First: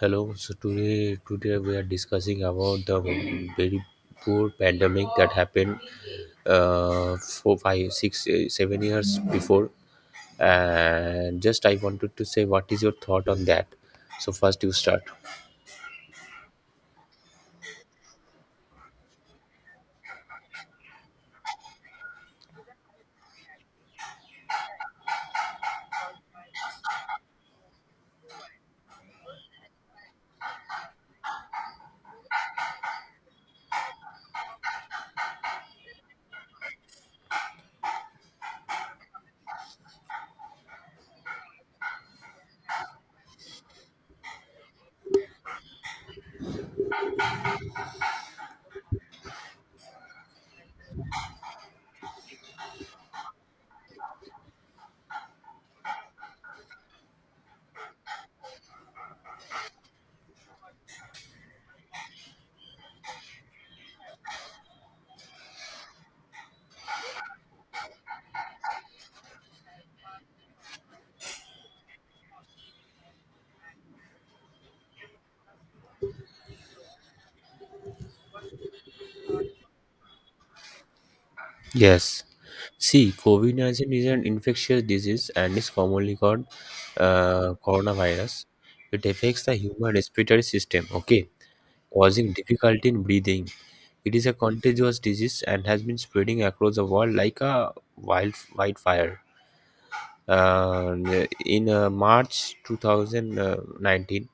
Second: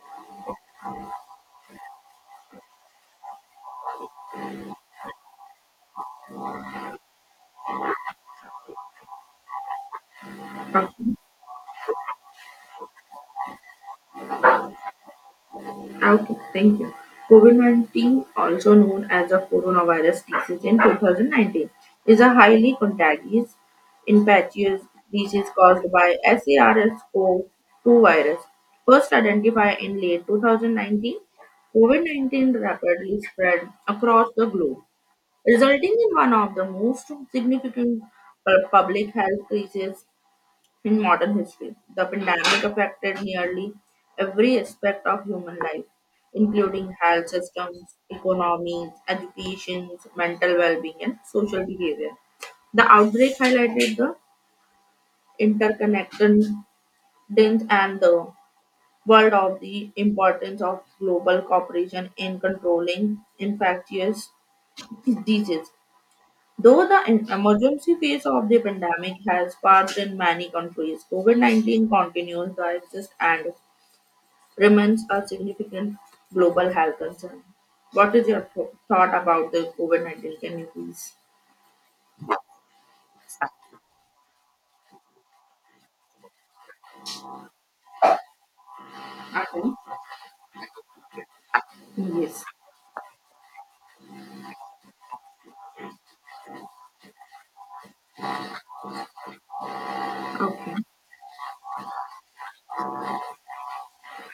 Hello. So today we are discussing about the very poor pandemic that happened four, five, six, eh, 7 years before. And just I wanted to say, what is your thought on that? So first, you start. Okay, thank you. COVID-19, also known as the coronavirus disease in 2019, is a highly contagious, infectious disease caused by SARS-CoV-2 virus, first identified in late 2019. COVID-19 rapidly spread across the globe, resulting in one of the most significant public health crises in modern history. The pandemic affected nearly every aspect of human life, including health systems, economies, education, mental well being, and social behavior. The outbreak highlighted the interconnectedness and the world of the importance of global cooperation in controlling infectious diseases. Though the emergency phase of the pandemic has passed in many countries, COVID 19 continues to exist and remains a significant global health concern. What is your thought about the COVID 19? Can you please? Yes. See, COVID 19 is an infectious disease and is commonly called coronavirus. It affects the Okay. human respiratory system. Okay. Causing Yes. difficulty in breathing. It is a contagious disease and has been spreading across the world like a wildfire. Okay. Uh, in March 2019,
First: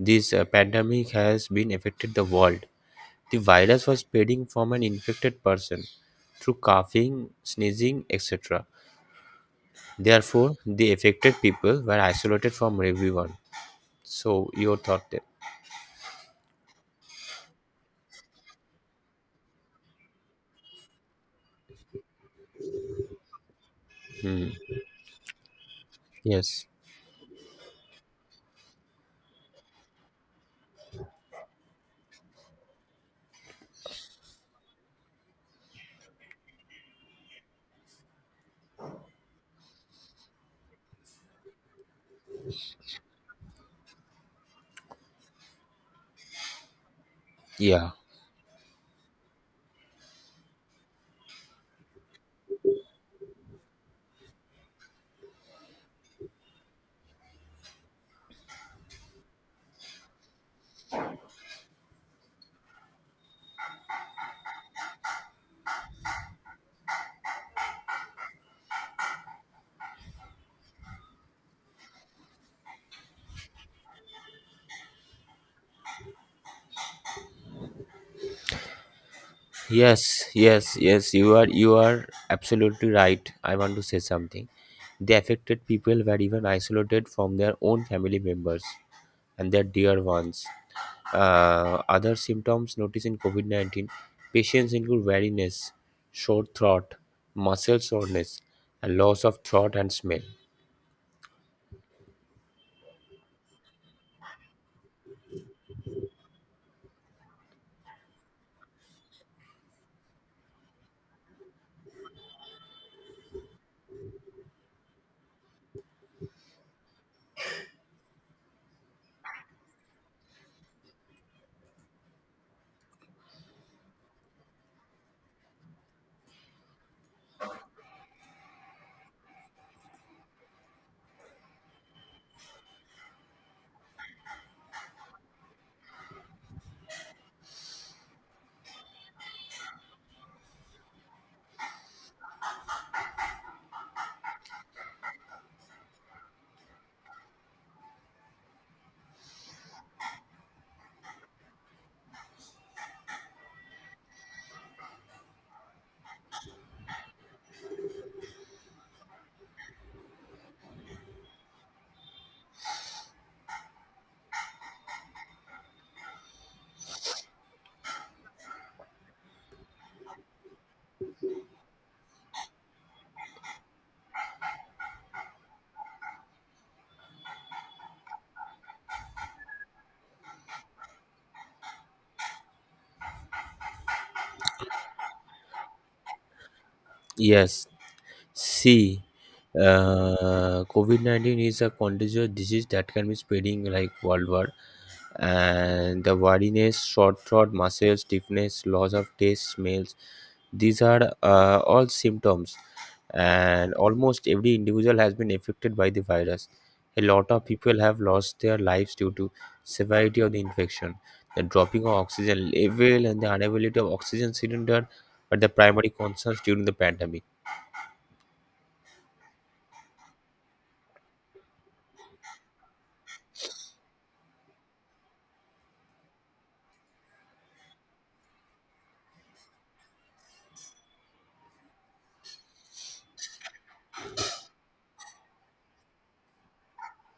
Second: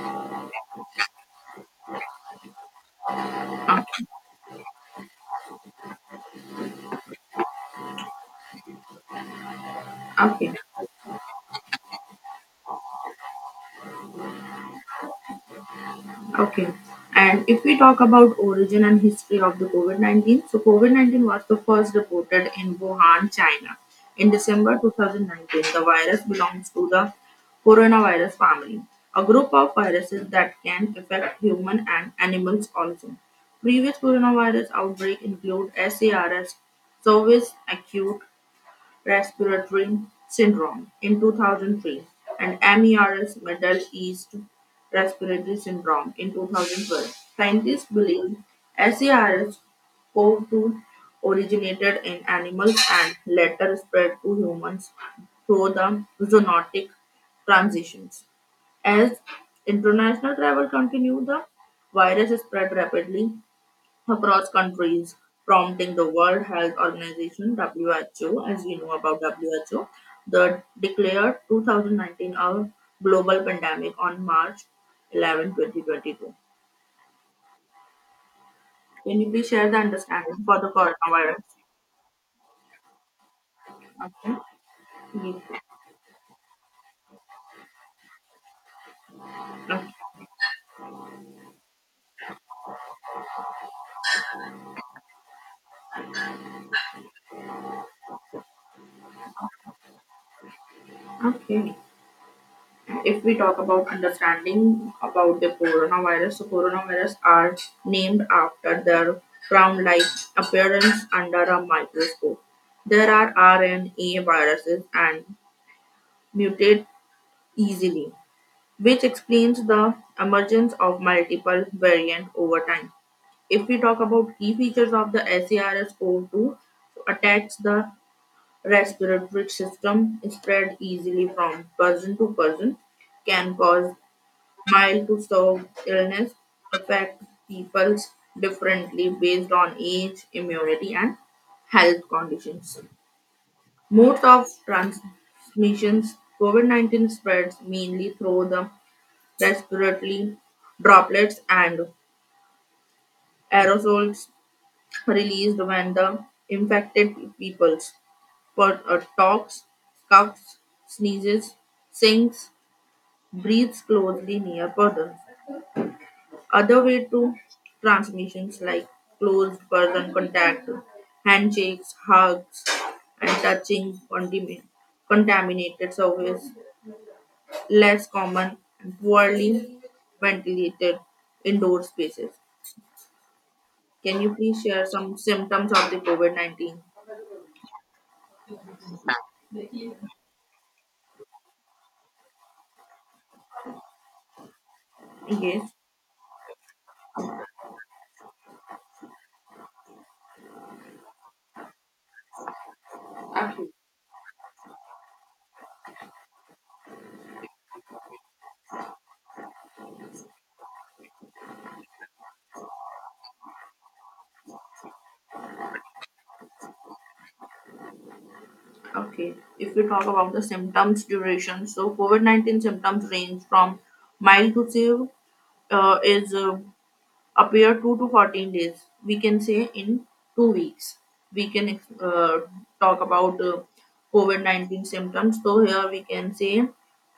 this pandemic has been affected the world. The virus was Okay. spreading from an infected person through coughing, sneezing, etc. Okay. Therefore, the affected people were isolated from everyone. So, your thought there? Okay. And if we talk about origin and history of the COVID-19, so COVID-19 was the first reported in Wuhan, China. In Hmm. December 2019, the virus Yes. belongs to the coronavirus family, a group of viruses that can affect human and animals also. Previous coronavirus outbreak include SARS, service acute respiratory syndrome in 2003, and MERS Middle East respiratory syndrome in 2012. Scientists Yeah. believe SARS CoV 2 originated in animals and later spread to humans through the zoonotic transitions. As international travel continued, the virus spread rapidly across countries, prompting the World Health Organization (WHO), as we know about WHO, the declared 2019 a global pandemic on March 11, 2022. Can you please share the Yes, understanding for the yes, yes. You coronavirus? are you are absolutely right. I want to say Okay. something. The affected people were even isolated from their own family members and their Okay. dear ones. Other symptoms noticed in COVID 19 patients include weariness, short throat, muscle soreness, and loss of throat and smell. Okay. If we talk about understanding about the coronavirus, so coronavirus are named after their crown-like appearance under a microscope. There are RNA viruses and mutate easily, which explains the emergence of multiple variants over time. If we talk about key features of the SARS-CoV-2, so attacks the respiratory system, spread easily from person to person, can cause mild to severe illness, affects people differently based on age, immunity, and health conditions. Modes of transmissions COVID 19 spreads mainly through the respiratory droplets and aerosols released when the infected people's talks, coughs, sneezes, sings, breathes closely near persons. Other way to transmissions like close person contact, handshakes, hugs, and touching contaminated surface, less common and poorly ventilated indoor spaces. Can you please share some symptoms of the COVID 19? Yes, see, COVID 19 is a contagious disease that can be spreading like worldwide Yes. and the wariness, short throat, muscle stiffness, loss of taste, smells. These are all symptoms, Okay. and almost every individual has been affected by the virus. A lot of people have lost their lives due to severity of the infection, the dropping of oxygen level, and the unavailability of oxygen cylinder are the primary concerns during the pandemic. Okay, if we talk about the symptoms duration, so COVID 19 symptoms range from mild to severe, is appear 2 to 14 days we can say, in 2 weeks we can talk about COVID-19 symptoms, so here we can say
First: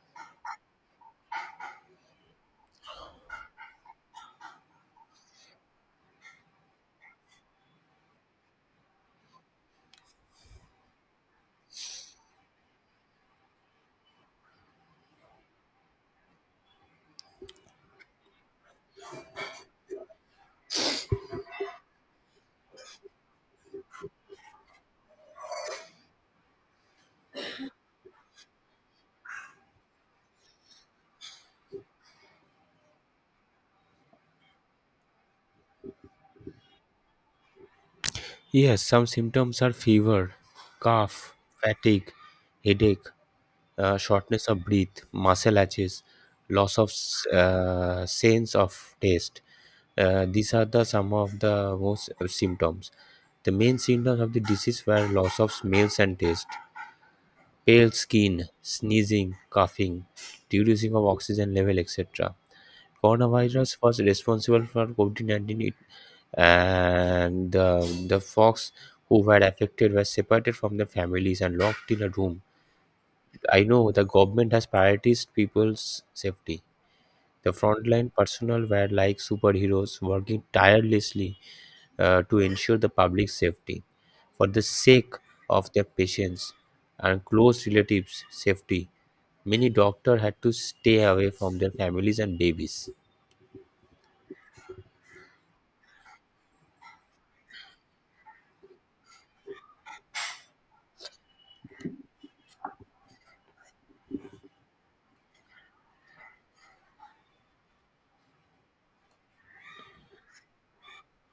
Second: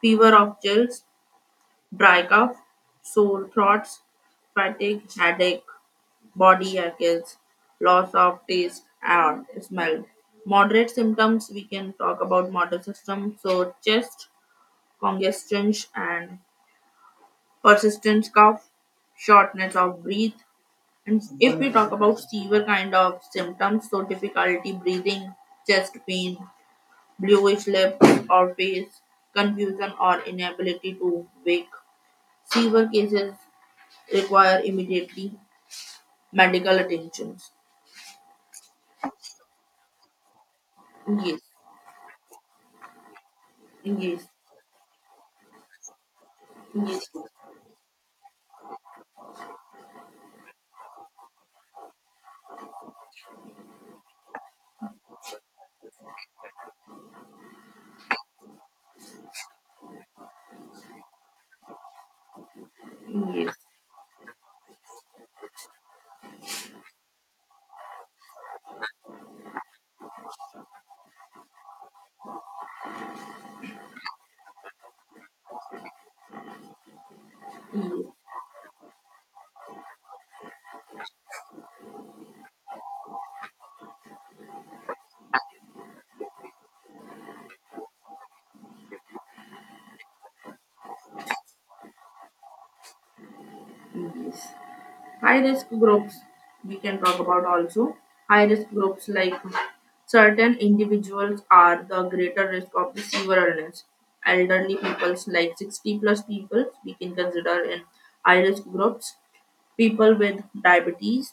fever of chills, dry cough, sore throats, fatigue, headache, body aches, loss of taste and smell. Moderate symptoms we can talk about motor system, so chest congestion and persistent cough, shortness of breath. And if we talk about severe kind of symptoms, so difficulty breathing, chest pain, bluish lips or face, confusion or inability to wake, severe cases require immediately medical attention. Yes, some symptoms are fever, cough, Yes, fatigue, headache, yes, shortness of breath, muscle atches, loss of yes, s- uh, sense of taste. These are the some of the most symptoms. The main symptoms of the disease were loss of smells and taste, pale skin, sneezing, coughing, reducing of oxygen level, etc. yes, Coronavirus was responsible for COVID 19, and the fox who were affected were separated from their families and locked in a room. I know the government has prioritized people's safety. The yes. frontline personnel were like superheroes working tirelessly to ensure the public safety. For the sake of their patients and close relatives' safety, many doctors had to stay away from their families and babies. Yes. High risk groups we can talk about also. High risk groups like certain individuals are the greater risk of the severe illness. Elderly peoples like 60 plus people we can consider in high risk groups. People with diabetes,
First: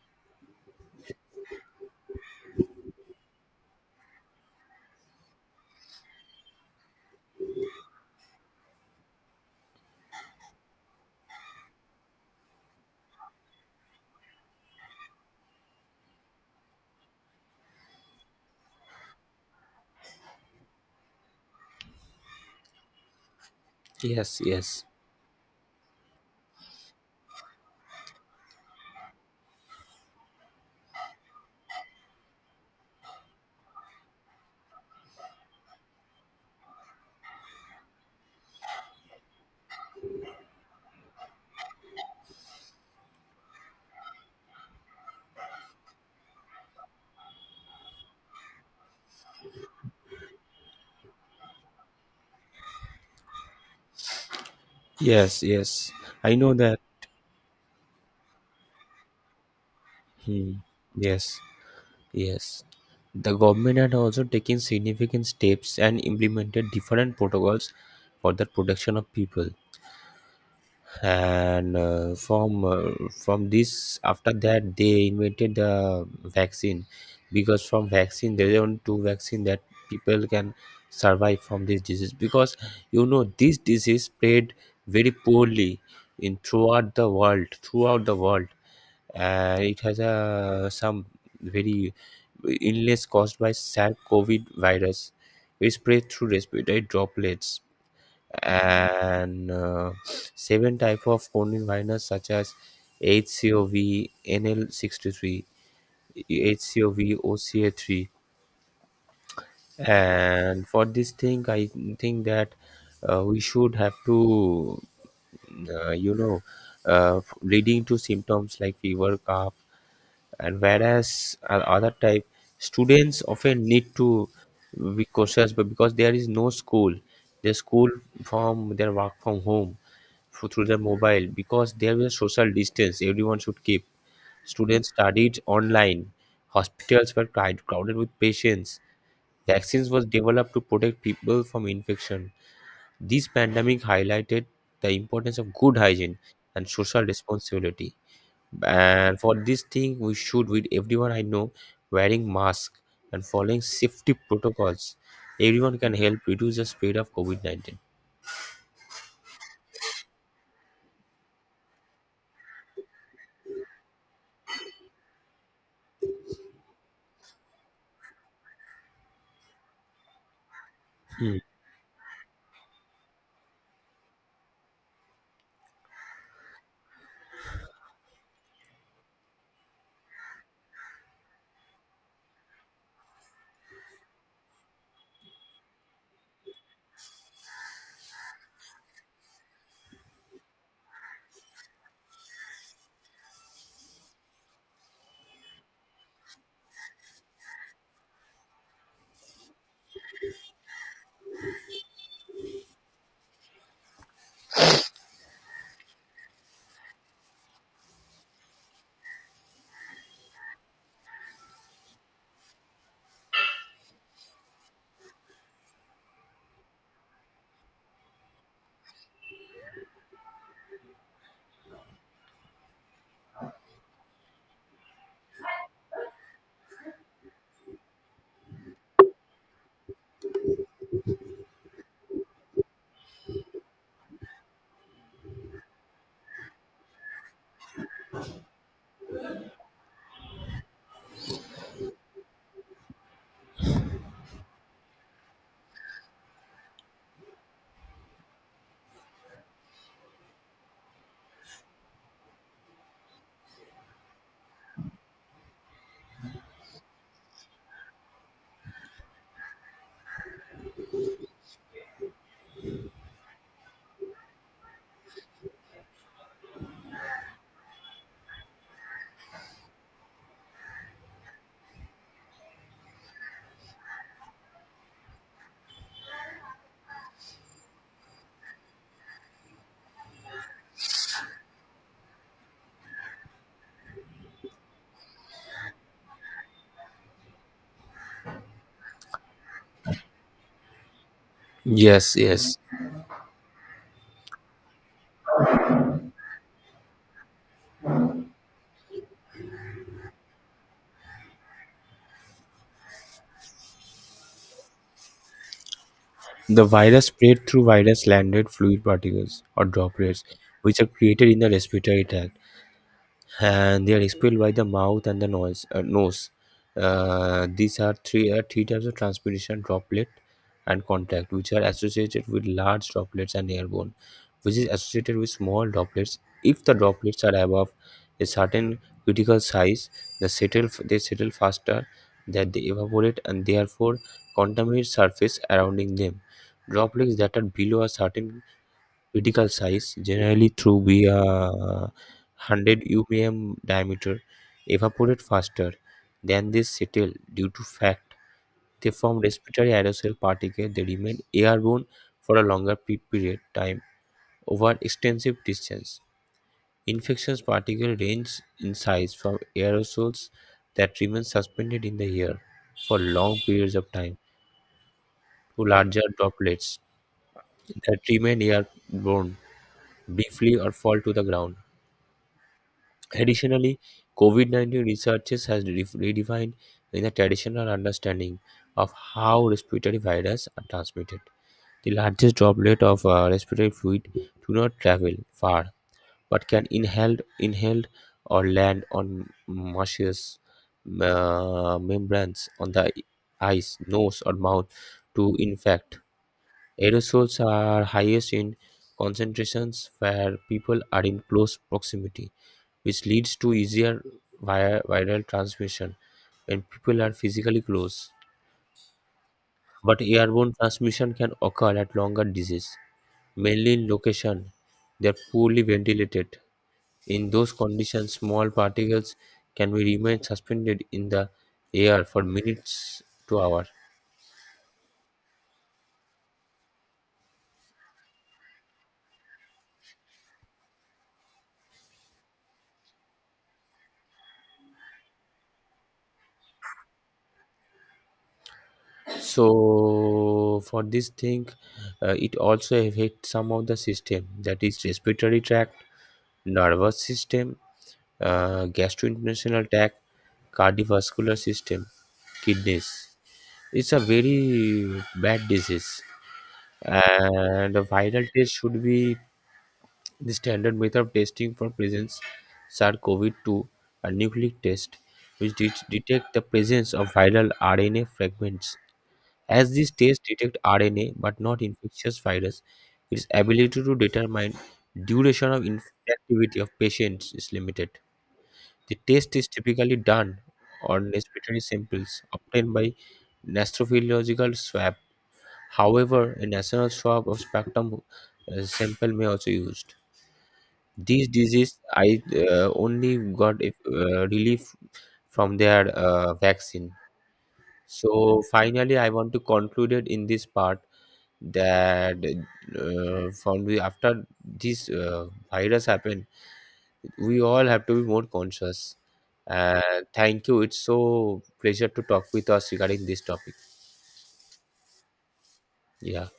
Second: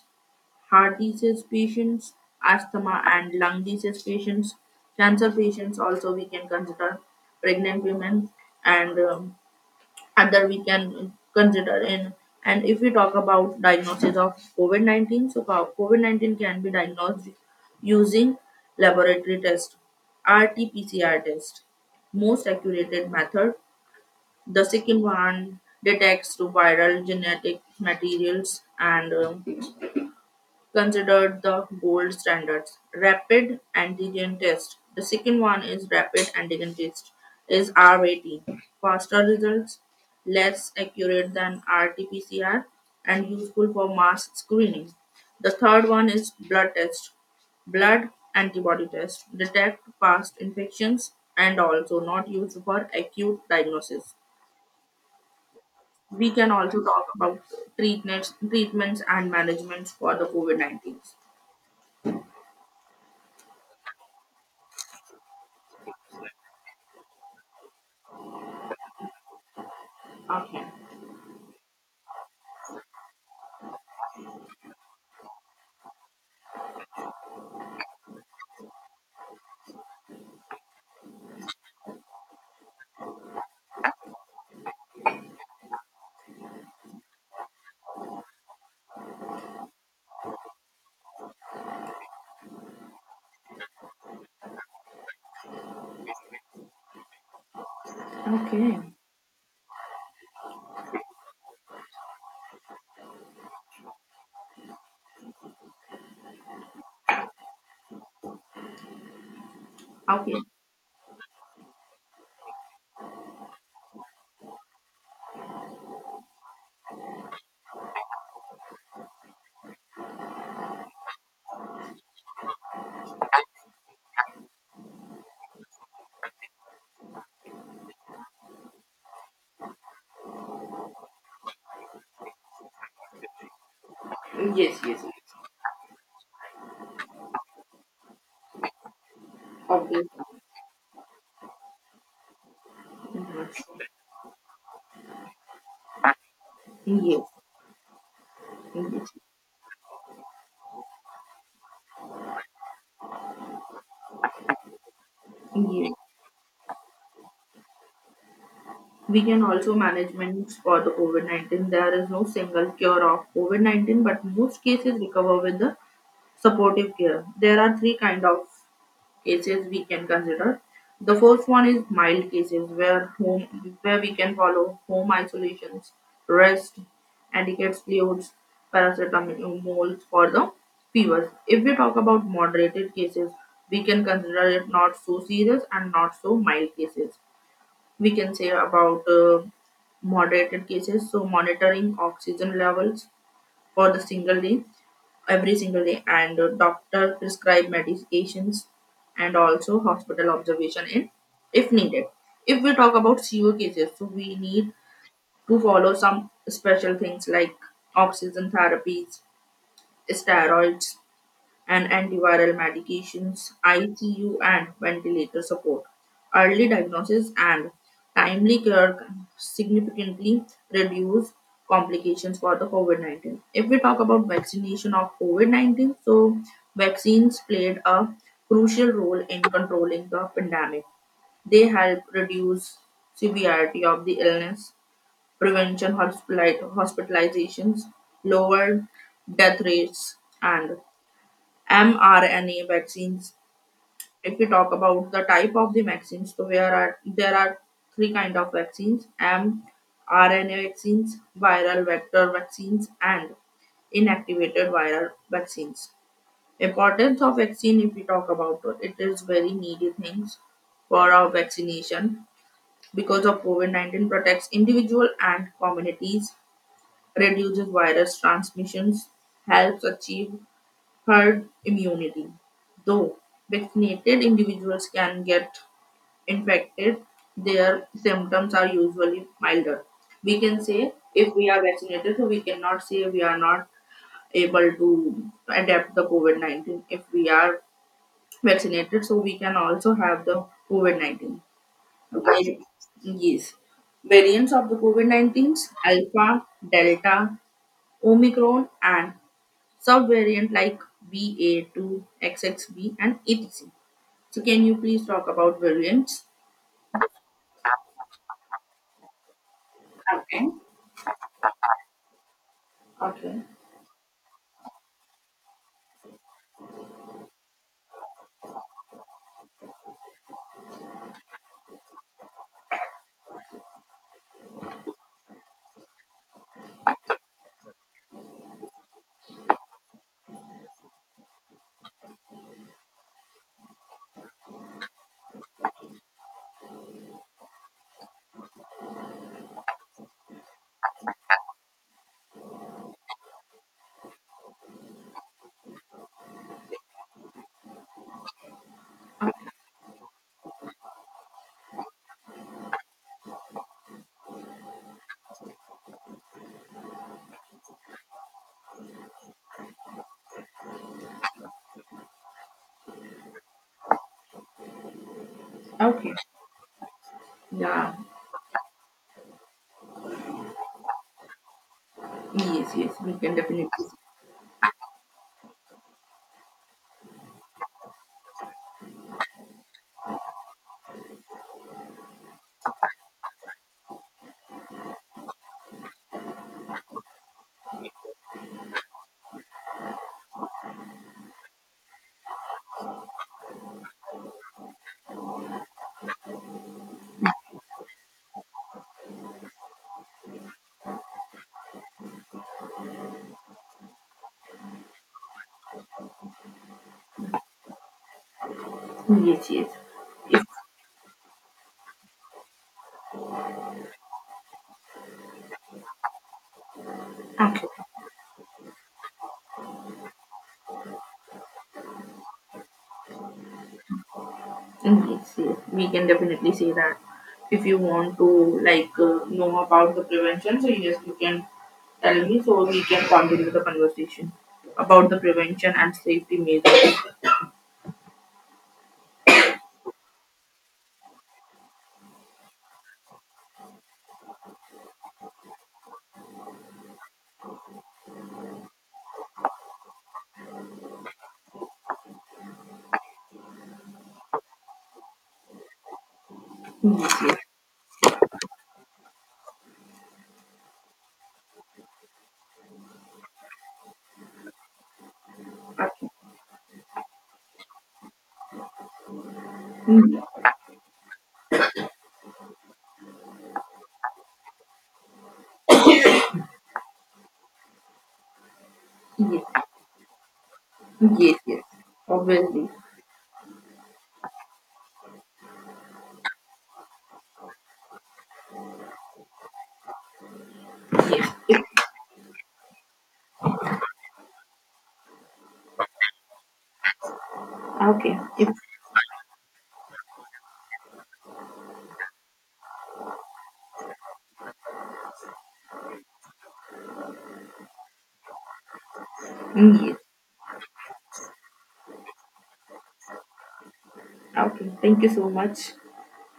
heart disease patients, asthma and lung disease patients, cancer patients also we can consider, pregnant women and other we can consider in. And if we talk about diagnosis of COVID-19, so COVID-19 can be diagnosed using laboratory test, rt-pcr test, most accurate method, Yes, the yes, second one detects to viral genetic materials and considered the gold standards. Rapid antigen test. The second one is rapid antigen test, is RAT. Faster results, less accurate than RT-PCR, and useful for mass screening. The third one is blood test, blood antibody test. Detect past infections and also not used for acute diagnosis. yes. We I can know that. also talk about treatments and managements for the Hmm. COVID-19. Yes. Yes, the government had also taken significant steps and implemented different protocols for the protection of people. Okay. And from this, after that, they invented the vaccine because from vaccine they don't do vaccine that people can survive from this disease because you know this disease spread very poorly in throughout the world and it has a some very illness caused by SARS COVID virus, which spread through respiratory droplets Okay. and seven type of coronavirus such as HCOV, NL63, HCOV, OCA3, Okay. and for this thing, I think that we should have to, you know, leading to symptoms like fever, cough, and whereas other type students often need to be cautious but because there is no school they school from their work from home through their mobile because there is a social distance everyone should keep, Yes, students yes. studied online, hospitals were crowded with patients, vaccines was Obvious. developed to protect people from infection. This pandemic Mhm. highlighted the importance of good hygiene and social Yes. responsibility, Yes. and for this thing we should with everyone I know wearing mask and following safety protocols everyone Yes. can help reduce the spread of covid-19. We can also management for the COVID-19. There is no single cure of COVID-19, but most cases recover with the supportive care. There are three kind of cases we can consider. The Mm. first one is mild cases where we can follow home isolations, rest, etiquette fluids, paracetamol for the fevers. If we talk about moderated cases, we can consider it not so serious and not so mild cases. We can say about moderated cases, so monitoring oxygen levels for the single day, every single day, and doctor prescribe medications and also hospital observation in if needed. If we talk about co cases, so we need to follow some special things like oxygen therapies, steroids, and antiviral medications, ICU, and ventilator support. Early diagnosis and timely care can significantly reduce complications for the COVID 19. If we talk about vaccination of COVID 19, so vaccines played a crucial role in controlling the pandemic. They help reduce severity of the illness, prevention hospitalizations, lower death rates, and mRNA vaccines. If we talk about the type of the vaccines, so there are three kind of vaccines: mRNA vaccines, viral vector vaccines, and inactivated viral vaccines. Importance of vaccine, if we talk about it, it is very needy things for our vaccination because of COVID-19 protects individual and communities, reduces virus transmissions, helps achieve herd immunity. Though vaccinated individuals can get infected, their symptoms are usually milder. We can say if we are vaccinated, so we cannot say we are not able to adapt the COVID 19. If we are vaccinated, so we can also have the COVID 19. Yes, yes, Okay. Yes. Variants of the COVID 19s Alpha, Delta, Omicron, and subvariant like BA2, XXB, and etc. So, can you please talk about variants? the virus spread through virus landed fluid particles or droplets Okay. which are created in the respiratory tract Okay. and they are expelled by the mouth and the nose. These are three types of transpiration: droplet and contact, which are associated with large droplets and airborne, which is associated with small droplets. If the droplets are above a certain critical size, they settle faster, that they evaporate and therefore contaminate surface surrounding them. Droplets that are below a certain critical size generally through be 100 UPM diameter evaporate faster than they settle due to fact they form respiratory aerosol particles, they remain airborne for a longer period time over extensive distance. Infectious particles range in size from aerosols that remain suspended in the air for long periods of time to larger Okay. droplets Yeah. that remain airborne briefly or fall to the ground. Yes, yes. We can definitely. Additionally, COVID 19 researches has redefined the traditional understanding of how respiratory viruses are transmitted. The largest droplet of respiratory fluid do not travel far but can inhaled or land on mucous membranes on the eyes, nose, or mouth to infect. Aerosols are highest in concentrations where people are in close proximity, which leads to easier via viral transmission when people are physically close. Yes, yes. But If airborne transmission can occur at longer disease, mainly in location they are poorly ventilated. In those okay. conditions, small particles can be remain suspended in the air for minutes to hour. Yes, yes. We can definitely say that. If you want to like know about the prevention, so yes, you can tell me so we can continue the conversation about the prevention and safety measures. So for this thing, it also affects some of the system that is respiratory tract, nervous system, gastrointestinal tract, cardiovascular system, kidneys. It's a very bad disease. Yes. And a viral test should be the standard method of testing for presence SARS-CoV-2, a nucleic test which Okay. detect the presence of viral RNA fragments. As these tests Yes. detect RNA but not infectious virus, its ability to determine duration of infectivity of patients is limited. The taste Yes. is typically done on Yes. respiratory Yes. samples Obviously. obtained by nasopharyngeal swab. However, a nasal swab of spectrum sample may also used. These Yes. disease I only got if, relief from their vaccine. Okay. So If, finally, I want to conclude it in this part that from the after this virus happened, we all have to be more conscious. Uh, mm, Yes. thank you. It's so pleasure to talk with us regarding this topic. Okay. Thank you so much. Yeah.